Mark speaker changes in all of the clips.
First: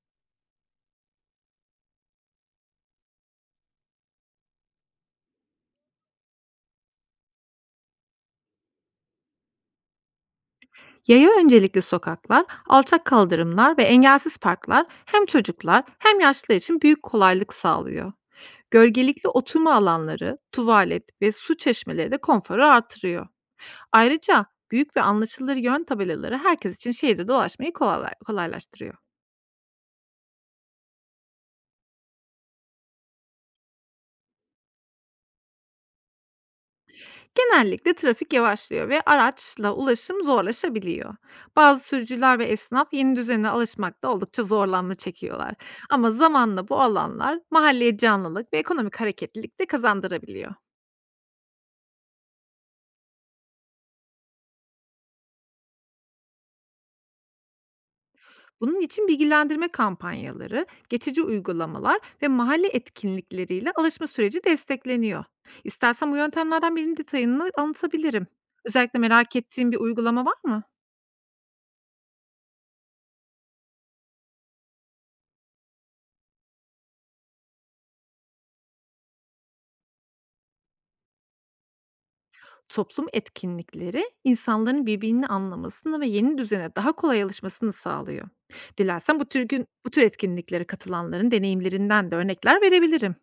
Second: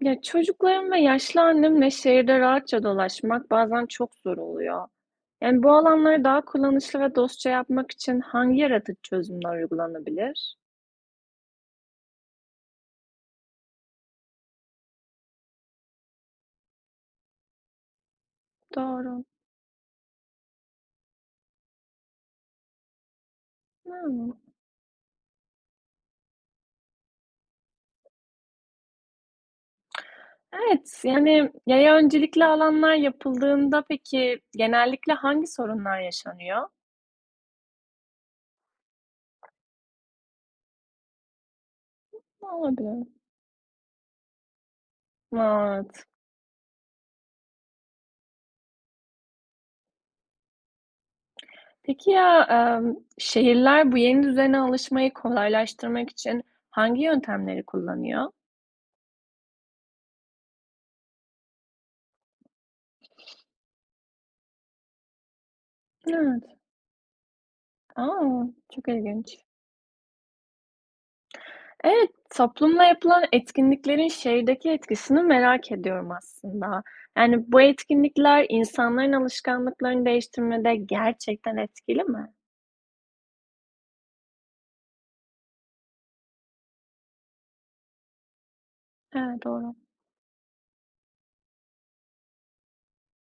Speaker 1: Ya, çocuklarım ve yaşlı annemle şehirde rahatça dolaşmak bazen çok zor oluyor. Yani bu alanları daha kullanışlı ve dostça yapmak için hangi yaratıcı çözümler uygulanabilir?
Speaker 2: Yaya öncelikli sokaklar, alçak kaldırımlar ve engelsiz parklar hem çocuklar hem yaşlılar için büyük kolaylık sağlıyor.
Speaker 1: Doğru.
Speaker 2: Gölgelikli oturma alanları, tuvalet ve su çeşmeleri de konforu artırıyor.
Speaker 1: Hımm.
Speaker 2: Ayrıca büyük ve anlaşılır yön tabelaları herkes için şehirde dolaşmayı kolaylaştırıyor.
Speaker 1: Evet, yani yaya öncelikli alanlar yapıldığında peki genellikle hangi sorunlar yaşanıyor?
Speaker 2: Genellikle trafik yavaşlıyor ve araçla ulaşım zorlaşabiliyor. Bazı sürücüler ve
Speaker 1: Ne
Speaker 2: esnaf
Speaker 1: olabilir?
Speaker 2: yeni düzene alışmakta oldukça zorlanma çekiyorlar.
Speaker 1: Evet.
Speaker 2: Ama zamanla bu alanlar mahalleye canlılık ve ekonomik hareketlilik de kazandırabiliyor.
Speaker 1: Peki ya, şehirler bu yeni düzene alışmayı kolaylaştırmak için hangi yöntemleri kullanıyor?
Speaker 2: Bunun için bilgilendirme kampanyaları, geçici uygulamalar ve mahalle etkinlikleriyle alışma süreci destekleniyor. İstersen bu
Speaker 1: Evet.
Speaker 2: yöntemlerden birinin detayını anlatabilirim.
Speaker 1: Aa, çok
Speaker 2: Özellikle merak
Speaker 1: ilginç.
Speaker 2: ettiğin bir uygulama var mı?
Speaker 1: Evet, toplumla yapılan etkinliklerin şehirdeki etkisini merak ediyorum aslında. Yani bu etkinlikler insanların alışkanlıklarını değiştirmede gerçekten etkili mi?
Speaker 2: Toplum etkinlikleri insanların birbirini anlamasını ve yeni düzene daha kolay alışmasını sağlıyor. Dilersen
Speaker 1: Evet, doğru.
Speaker 2: bu tür etkinliklere katılanların deneyimlerinden de örnekler verebilirim.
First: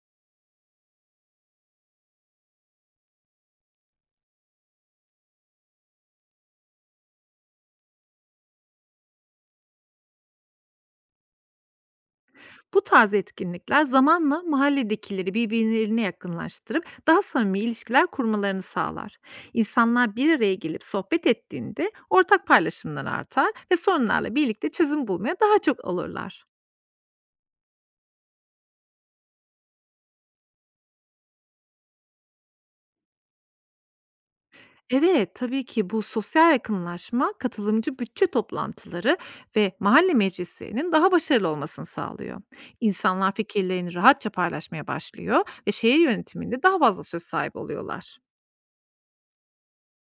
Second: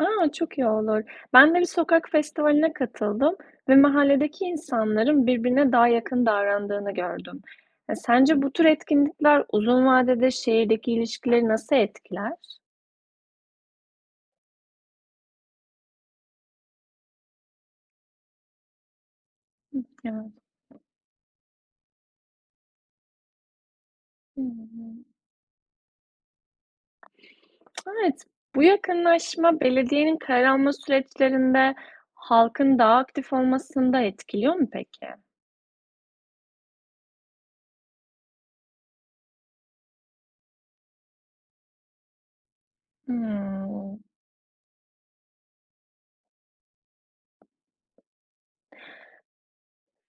Speaker 1: Aa, çok iyi olur. Ben de bir sokak festivaline katıldım ve mahalledeki insanların birbirine daha yakın davrandığını gördüm. E, sence bu tür etkinlikler uzun vadede şehirdeki ilişkileri nasıl etkiler?
Speaker 2: Bu tarz etkinlikler zamanla mahalledekileri birbirlerine yakınlaştırıp daha samimi ilişkiler kurmalarını sağlar.
Speaker 1: Hı,
Speaker 2: İnsanlar
Speaker 1: evet.
Speaker 2: bir araya gelip sohbet ettiğinde ortak paylaşımlar artar ve sorunlarla
Speaker 1: Hı
Speaker 2: birlikte
Speaker 1: hı.
Speaker 2: çözüm bulmaya daha çok olurlar.
Speaker 1: Evet, bu yakınlaşma belediyenin karar alma süreçlerinde halkın daha aktif olmasını da etkiliyor mu peki?
Speaker 2: Evet, tabii ki bu sosyal yakınlaşma katılımcı bütçe toplantıları ve mahalle meclislerinin daha başarılı olmasını sağlıyor. İnsanlar fikirlerini
Speaker 1: Hımm,
Speaker 2: rahatça paylaşmaya başlıyor ve şehir yönetiminde daha fazla söz sahibi oluyorlar.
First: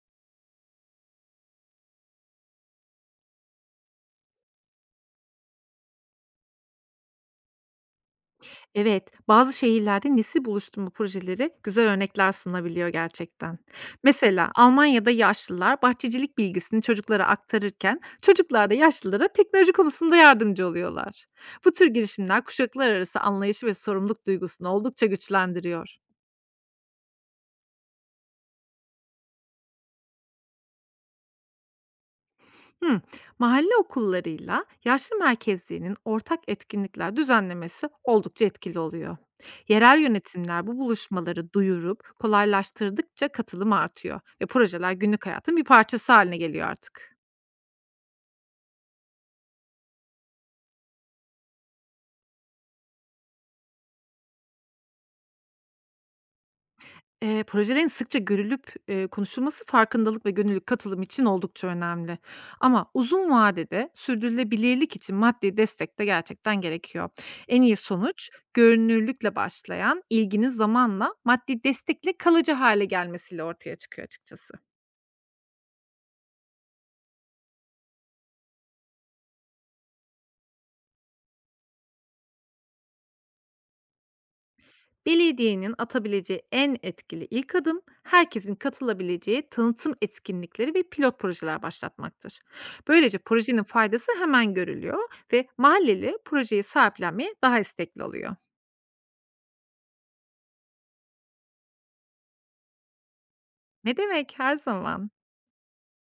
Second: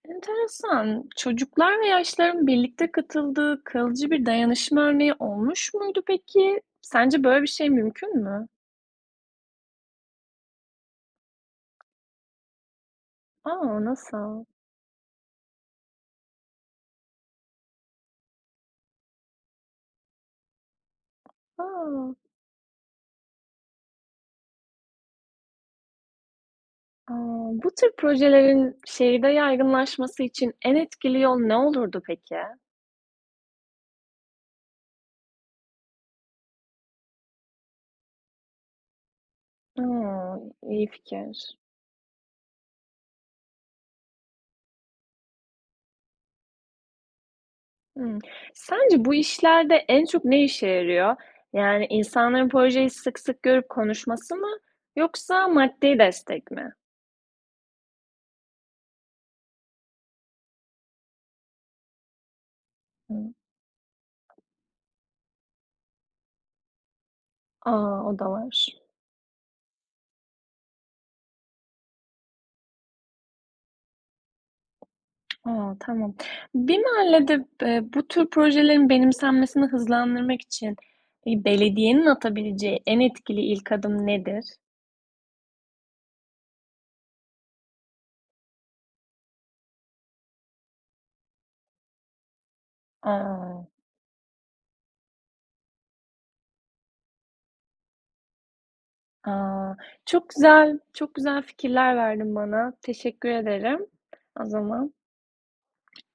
Speaker 1: enteresan. Çocuklar ve yaşlıların birlikte katıldığı kalıcı bir dayanışma örneği olmuş muydu peki? Sence böyle bir şey mümkün mü?
Speaker 2: Evet, bazı şehirlerde nesil buluşturma projeleri güzel örnekler sunabiliyor gerçekten.
Speaker 1: Aa, nasıl?
Speaker 2: Mesela Almanya'da yaşlılar bahçecilik bilgisini çocuklara aktarırken çocuklar da yaşlılara teknoloji konusunda yardımcı oluyorlar. Bu tür
Speaker 1: Aa,
Speaker 2: girişimler kuşaklar arası anlayışı ve sorumluluk duygusunu oldukça güçlendiriyor.
Speaker 1: a! Bu tür projelerin şehirde yaygınlaşması için en etkili yol ne olurdu peki?
Speaker 2: Hımm. Mahalle okullarıyla yaşlı merkezlerinin ortak etkinlikler düzenlemesi oldukça etkili oluyor.
Speaker 1: A!
Speaker 2: Yerel yönetimler bu
Speaker 1: İyi fikir.
Speaker 2: buluşmaları duyurup kolaylaştırdıkça katılım artıyor ve projeler günlük hayatın bir parçası haline geliyor artık.
Speaker 1: Hımm. Sence bu işlerde en çok ne işe yarıyor? Yani insanların projeyi sık sık görüp konuşması mı yoksa maddi destek mi?
Speaker 2: Projelerin sıkça görülüp, konuşulması farkındalık ve gönüllü katılım için oldukça önemli. Ama uzun
Speaker 1: Hıı.
Speaker 2: vadede sürdürülebilirlik için maddi destek de gerçekten gerekiyor. En
Speaker 1: A!
Speaker 2: iyi
Speaker 1: O da
Speaker 2: sonuç
Speaker 1: var.
Speaker 2: görünürlükle başlayan ilginin zamanla maddi destekle kalıcı hale gelmesiyle ortaya çıkıyor açıkçası.
Speaker 1: A! Tamam. Bir mahallede, bu tür projelerin benimsenmesini hızlandırmak için, belediyenin atabileceği en etkili ilk adım nedir?
Speaker 2: Belediyenin atabileceği en etkili ilk adım herkesin katılabileceği tanıtım etkinlikleri ve pilot projeler başlatmaktır. Böylece projenin
Speaker 1: A!
Speaker 2: faydası hemen görülüyor ve mahalleli projeyi sahiplenmeye daha istekli oluyor.
Speaker 1: A! Çok güzel, çok güzel fikirler verdin bana. Teşekkür ederim
Speaker 2: Ne demek,
Speaker 1: o
Speaker 2: her
Speaker 1: zaman.
Speaker 2: zaman?